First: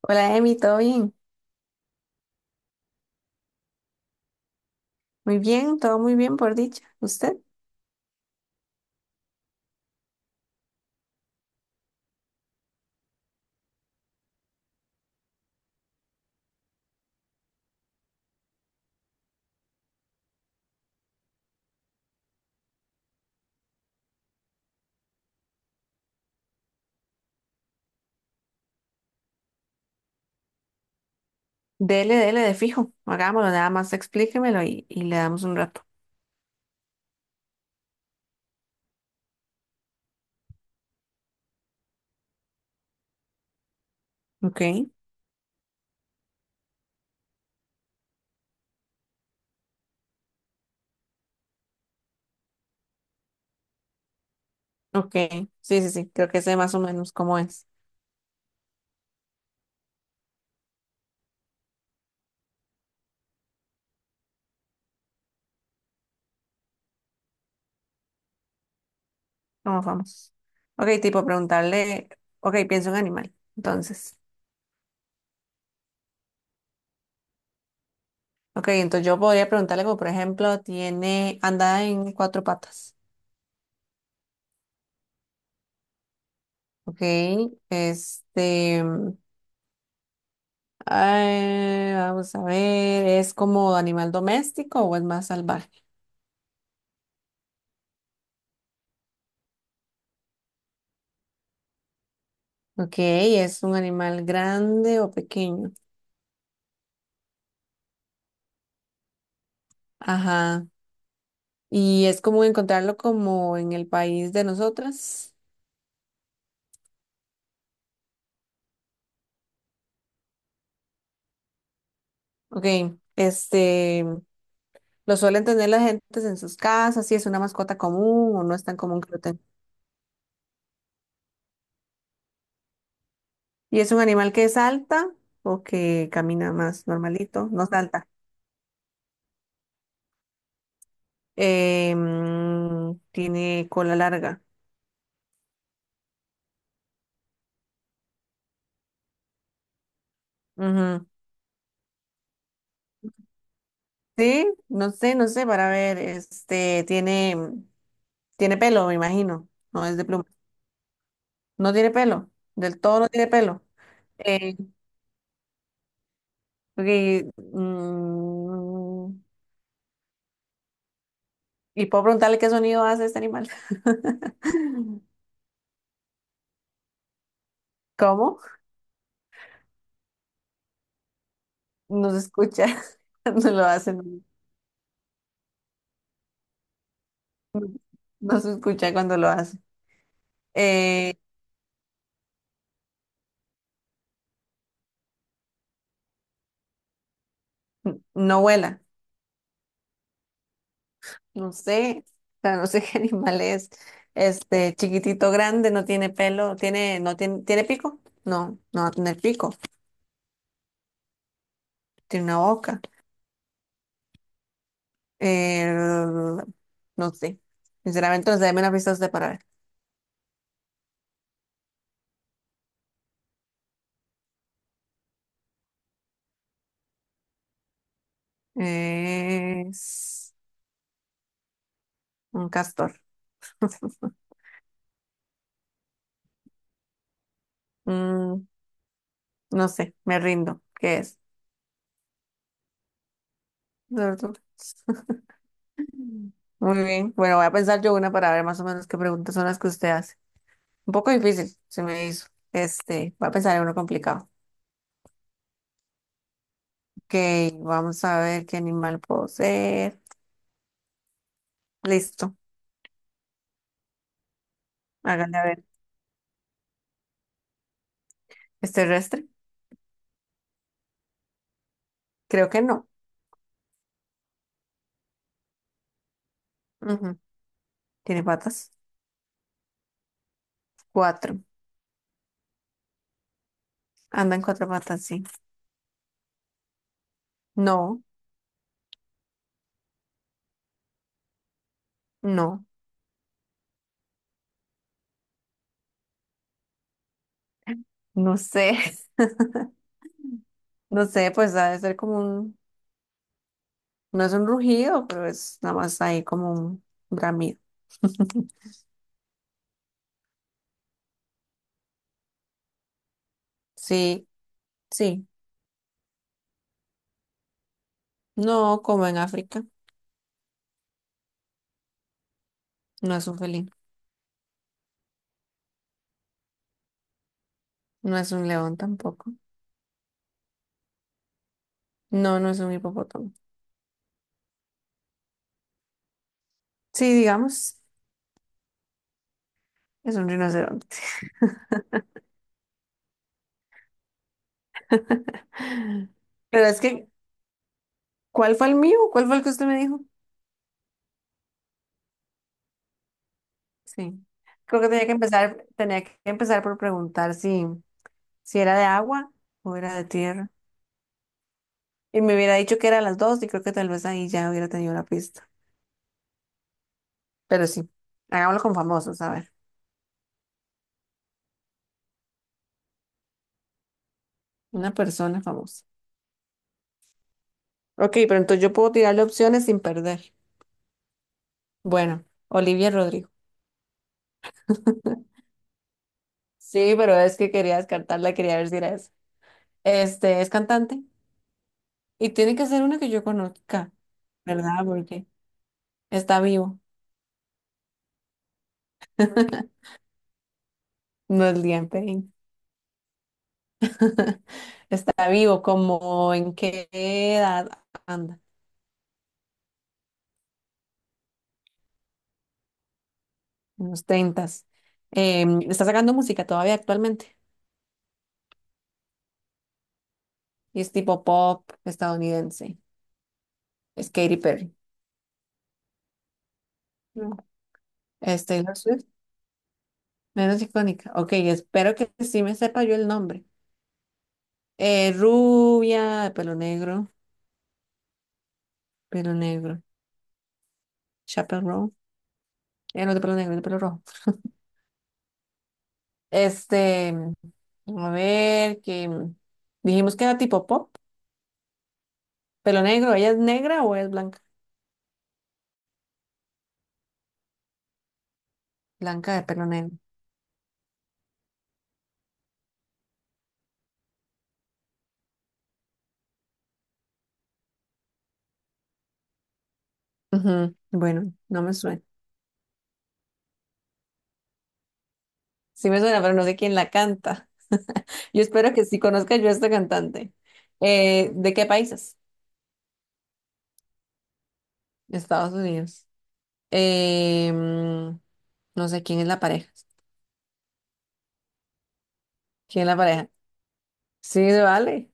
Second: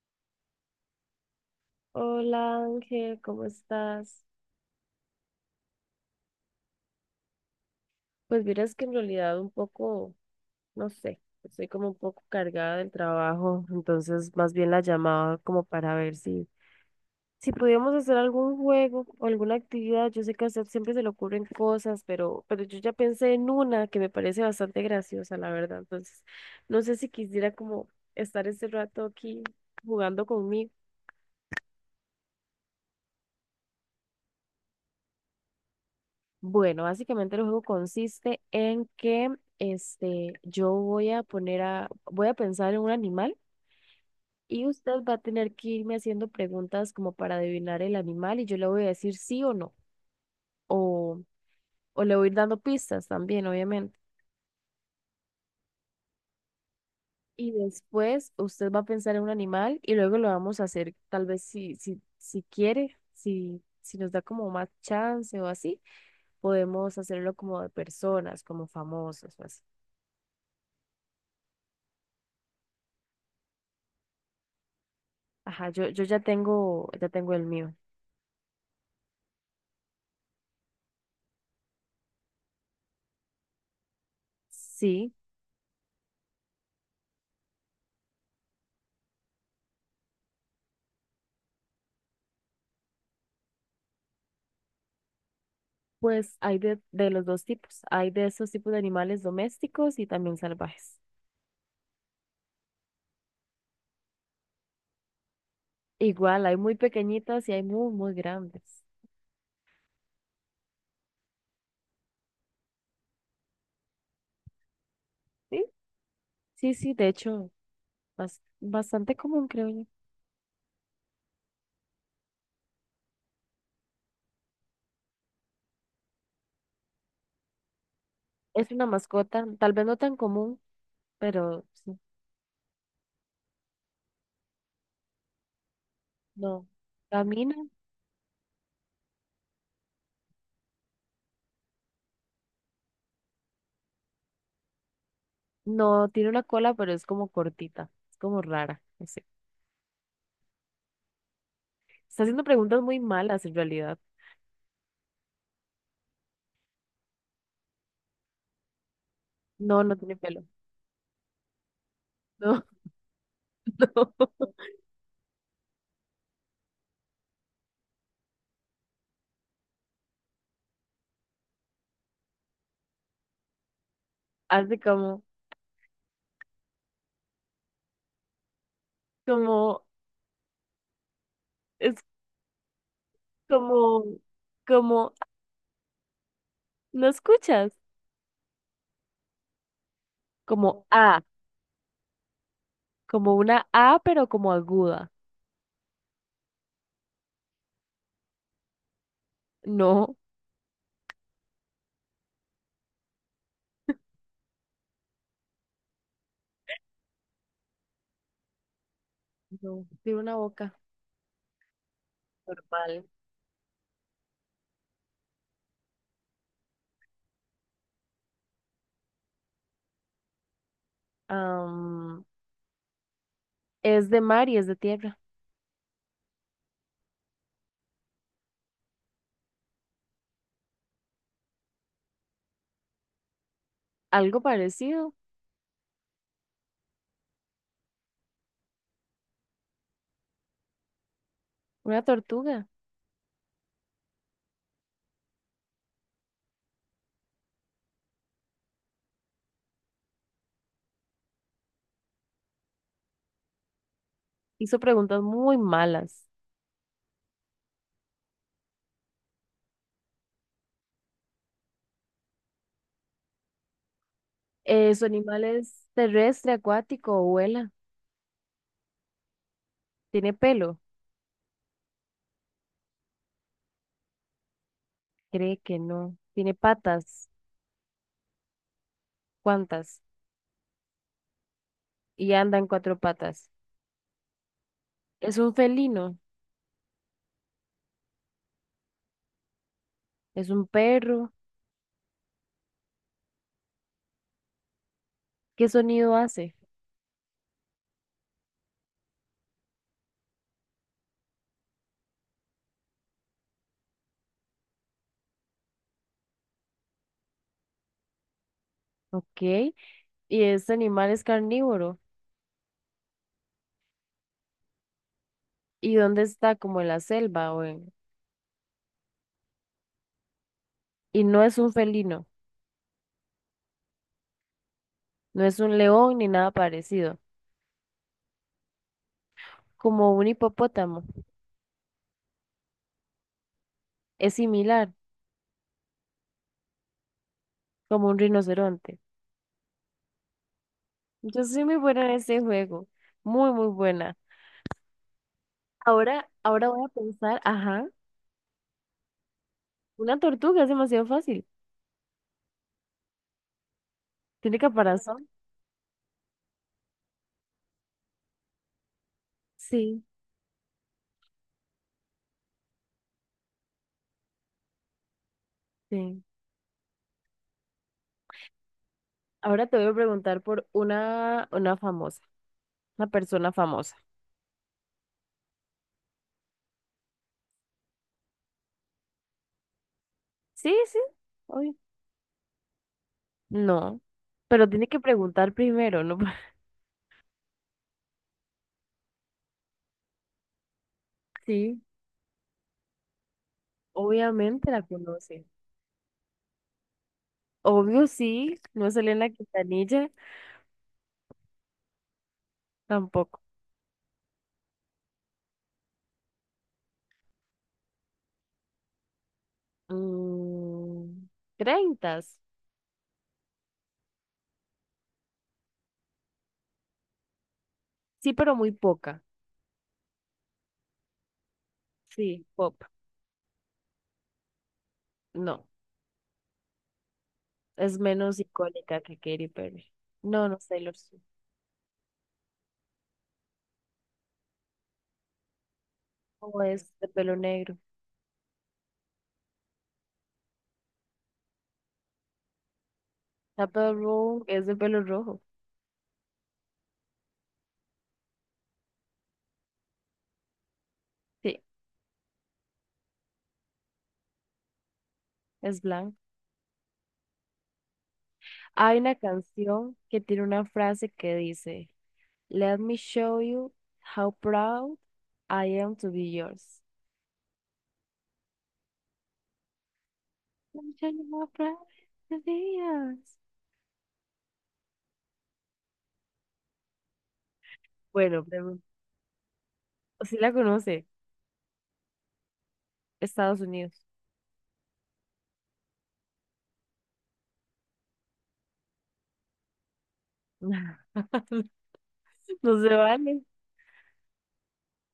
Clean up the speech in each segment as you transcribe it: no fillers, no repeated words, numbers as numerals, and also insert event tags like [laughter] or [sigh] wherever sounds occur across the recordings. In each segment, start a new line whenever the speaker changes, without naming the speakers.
Hola, Emi, ¿todo bien?
Hola Ángel, ¿cómo estás?
Muy bien, todo muy bien por dicha. ¿Usted?
Pues miras que en realidad un poco, no sé, estoy como un poco cargada del trabajo, entonces más bien la llamaba como para ver si podíamos hacer algún juego o alguna actividad. Yo sé que a usted siempre se le ocurren cosas, pero yo ya pensé en una que me parece bastante graciosa, la verdad. Entonces, no sé si quisiera como estar este rato aquí jugando conmigo.
Dele, dele de fijo. Hagámoslo, nada más explíquemelo y le damos un rato.
Bueno, básicamente el juego consiste en que yo voy a pensar en un animal
Ok,
y usted va a tener que irme haciendo preguntas como para adivinar el animal y yo le voy a decir sí o no, o, o le voy a ir dando pistas también, obviamente.
ok. Sí, sí, sí, creo que sé más o menos cómo
Y
es.
después usted va a pensar en un animal y luego lo vamos a hacer, tal vez si, si quiere, si nos da como más chance o así, podemos hacerlo como de personas, como famosos o así.
¿Cómo vamos? Ok, tipo preguntarle. Ok, pienso en animal. Entonces.
Ajá, yo ya tengo el mío.
Ok, entonces yo podría preguntarle como, por ejemplo, tiene, anda en cuatro patas.
Sí,
Ok, este, ay, vamos a ver, ¿es como animal doméstico o es más salvaje?
pues hay de los dos tipos. Hay de esos tipos de animales domésticos y también salvajes.
Ok, ¿es un animal grande o pequeño?
Igual, hay muy pequeñitas y hay muy, muy grandes.
Ajá, y es común encontrarlo como en el país de nosotras.
Sí, sí, sí, de hecho, bastante común, creo yo.
Ok, este, ¿lo suelen tener las gentes en sus casas? Si es una mascota común o no es
Es
tan
una
común que lo tengan.
mascota, tal vez no tan común, pero sí,
¿Y es un animal que salta o que camina
no.
más normalito?
Camina,
No salta. Tiene cola larga.
no, tiene una cola, pero es como cortita, es como rara, no sé.
Ujú.
Está haciendo preguntas muy malas en realidad.
Sí, no sé, no sé, para ver, este, tiene pelo, me imagino.
No,
No
no
es de
tiene
pluma.
pelo.
No tiene pelo.
No,
Del todo no tiene pelo.
[laughs] no.
Eh, y, mm, y puedo preguntarle qué sonido hace este animal.
Hace
[laughs]
como...
¿Cómo?
Como, es
No se escucha [laughs] cuando lo hace. No,
como, como, ¿no escuchas?
no se escucha cuando lo hace.
Como
Eh,
A, como una A, pero como aguda.
no vuela,
No,
no sé, o sea, no sé [laughs] qué animal es. Este, chiquitito, grande, no tiene pelo, no tiene, ¿tiene pico? No, no va a tener pico,
no, tiene una boca
tiene una boca.
normal.
Eh, no sé, sinceramente, no sé, dame una pista usted para ver.
Am, es de mar y es de tierra.
Es un castor. [laughs]
Algo parecido,
Mm, no sé, me rindo. ¿Qué es?
una tortuga.
Tortuga. Muy bien, bueno, voy a pensar yo una para ver más o menos qué preguntas son las que usted hace. Un poco difícil, se me hizo. Este, voy a pensar en uno complicado.
Hizo preguntas muy malas.
Ok, vamos a ver qué animal puedo ser. Listo,
¿Su
háganle
animal
a ver.
es terrestre, acuático o vuela?
¿Es terrestre?
¿Tiene pelo?
Creo que no.
Cree que no. ¿Tiene
Ujú.
patas?
¿Tiene patas?
¿Cuántas?
Cuatro.
Y anda en cuatro patas.
Anda en cuatro patas, sí.
¿Es un felino?
No,
¿Es un perro?
no,
¿Qué sonido hace?
no sé. [laughs] No sé, pues ha de ser como un, no es un rugido, pero es nada más ahí como un bramido.
Ok. Y este animal es carnívoro.
Sí, sí.
¿Y dónde está? Como en la selva o en...
No, como en África,
Y no es un felino,
no es un felino,
no es un león ni nada parecido.
no es un león tampoco.
Como un hipopótamo.
No, no es un hipopótamo.
Es similar,
Sí, digamos.
como un rinoceronte.
Es un rinoceronte.
Yo soy muy buena en este juego. Muy, muy buena.
[laughs]
Ahora,
Pero
ahora
es
voy a
que,
pensar, ajá,
¿cuál fue el mío? ¿Cuál fue el que usted me dijo?
una tortuga es demasiado fácil.
Sí.
¿Tiene
Creo que
caparazón?
tenía que empezar por preguntar si, si era de agua o era
Sí,
de tierra. Y me hubiera dicho que eran las dos y creo que tal vez ahí ya hubiera tenido la pista.
sí.
Pero sí, hagámoslo con famosos, a ver.
Ahora te voy a preguntar por una persona famosa.
Una persona famosa. Ok, pero entonces yo puedo tirarle opciones sin perder.
Sí, sí. Obvio.
Bueno, Olivia Rodrigo.
No, pero tiene que
[laughs]
preguntar primero, ¿no? [laughs]
Sí, pero es que quería descartarla, quería ver si era esa. Este, es cantante
Sí.
y tiene que ser una que yo conozca.
Obviamente la
¿Verdad? Porque
conoce.
está vivo.
Obvio sí, no salió en la
[laughs]
Quintanilla
No es Liam Payne.
tampoco.
[laughs] Está vivo, como en qué edad anda,
Mm, Treintas.
en los tentas. Está sacando música todavía actualmente
Sí, pero muy poca.
y es tipo pop
Sí, pop.
estadounidense. Es Katy Perry.
No,
No.
es menos
Es Taylor
icónica
Swift,
que Katy Perry. No, no
menos
es Taylor
icónica.
Swift.
Ok, espero que sí me sepa yo el nombre. Rubia, de pelo
O es de
negro,
pelo negro.
pelo negro. Chappell Row. No, de pelo negro, de pelo
Chappell
rojo.
Roan es de pelo rojo.
Este, a ver, que dijimos que era tipo pop,
Sí,
pelo negro, ¿ella es negra o es blanca?
es blanco. Hay una
Blanca de pelo
canción
negro.
que tiene una frase que dice Let me show you how proud I am to be yours.
Ujú.
Let me show you
Bueno,
how
no me
proud
suena.
I am to be yours.
Sí me suena, pero no sé quién la canta. [laughs] Yo
Bueno,
espero que sí conozca yo a esta cantante.
si la conoce,
¿De qué países?
Estados Unidos.
Estados Unidos. Eh, mm, no sé quién es la pareja.
[laughs] No
¿Quién es
se
la pareja?
vale.
Sí, se vale.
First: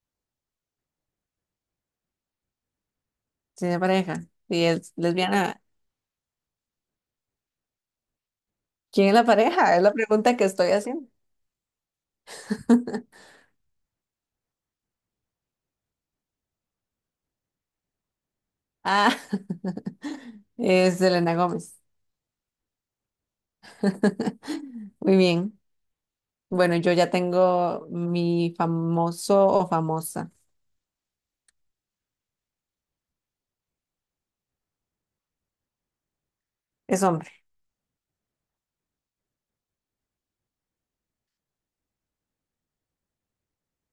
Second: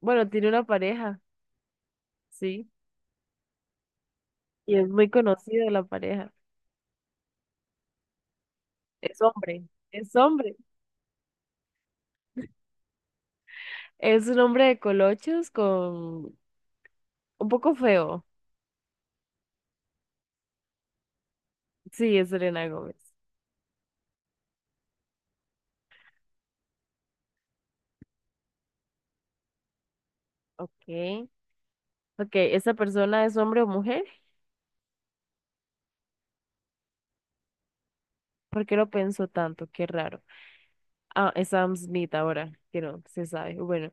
Bueno, tiene una pareja, sí.
Sí, es pareja. Y
Y es
es
muy
lesbiana.
conocida la pareja.
¿Quién es
Es
la
hombre,
pareja? Es la
es
pregunta que
hombre.
estoy haciendo. [laughs]
Es un hombre de colochos con un poco feo.
Ah, [laughs] es Selena Gómez.
Sí, es Selena Gómez.
[laughs] Muy bien. Bueno, yo ya tengo mi famoso o famosa.
Ok. Ok, ¿esa persona es hombre o mujer?
Es hombre.
¿Por qué lo pensó tanto? Qué raro. Ah, es Sam Smith ahora, que no se sabe. Bueno,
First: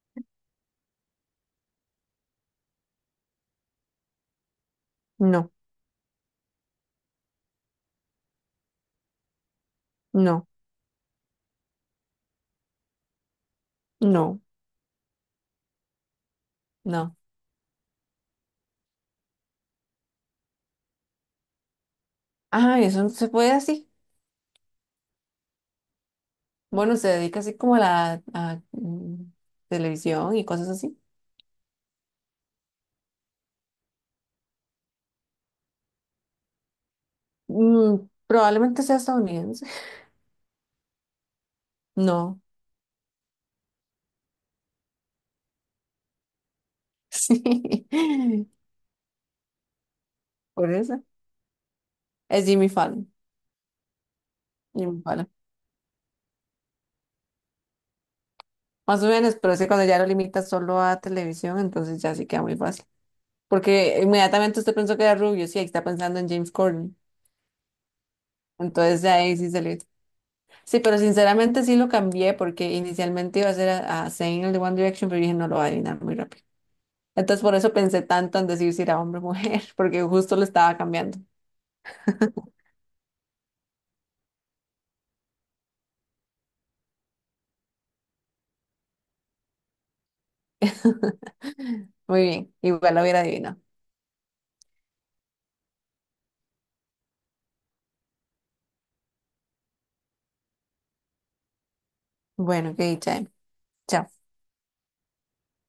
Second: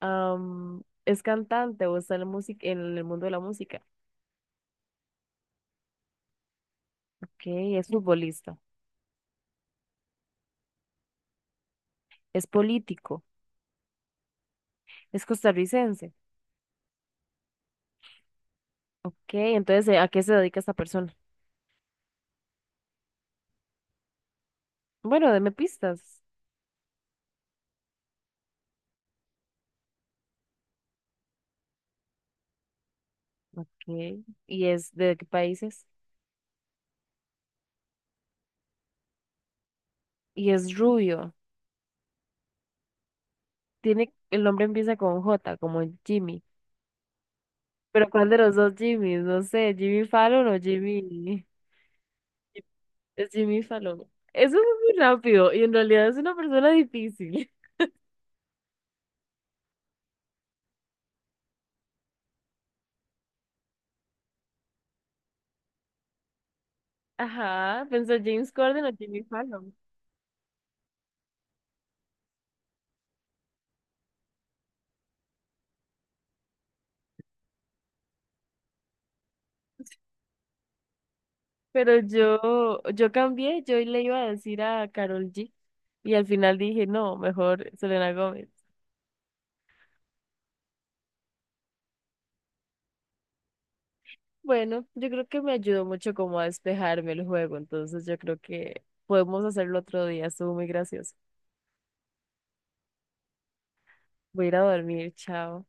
es cantante o está en la música, en el mundo de la música.
No,
Ok, es futbolista,
no,
es político,
no,
es costarricense.
no.
Ok, entonces, ¿a qué se dedica esta persona?
Ah, eso no se puede así.
Bueno, deme pistas.
Bueno, se dedica así como a la televisión y cosas así.
Ok, ¿y es de qué países?
Mm, probablemente sea estadounidense.
Y es rubio.
No. [laughs]
Tiene, el nombre empieza con J, como Jimmy.
Sí.
Pero ¿cuál de los dos Jimmys? No sé, Jimmy Fallon o
Por eso.
Jimmy.
Es Jimmy Fallon.
Es Jimmy Fallon. Eso fue muy
Jimmy Fallon.
rápido y en realidad es una persona difícil.
Más o menos, pero es que cuando ya lo limitas solo a televisión, entonces ya sí queda muy fácil. Porque inmediatamente usted pensó que era rubio, sí, ahí está pensando en James Corden.
Ajá, pensó James Corden o
Entonces de
Jimmy
ahí sí
Fallon.
salió. Sí, pero sinceramente sí lo cambié porque inicialmente iba a ser a Zayn, el de One Direction, pero dije no lo va a adivinar muy rápido. Entonces por eso pensé tanto en decir si era hombre o mujer, [laughs] porque justo lo estaba cambiando.
Pero yo cambié, yo le iba a decir a Carol G. Y al final dije, no, mejor Selena Gómez.
[laughs] Muy bien, igual lo hubiera adivinado.
Bueno, yo creo que me ayudó mucho como a despejarme el juego, entonces yo creo que podemos hacerlo otro día, estuvo muy gracioso.
Bueno, qué dicha. ¿Eh? Chao.
Voy a ir a dormir, chao.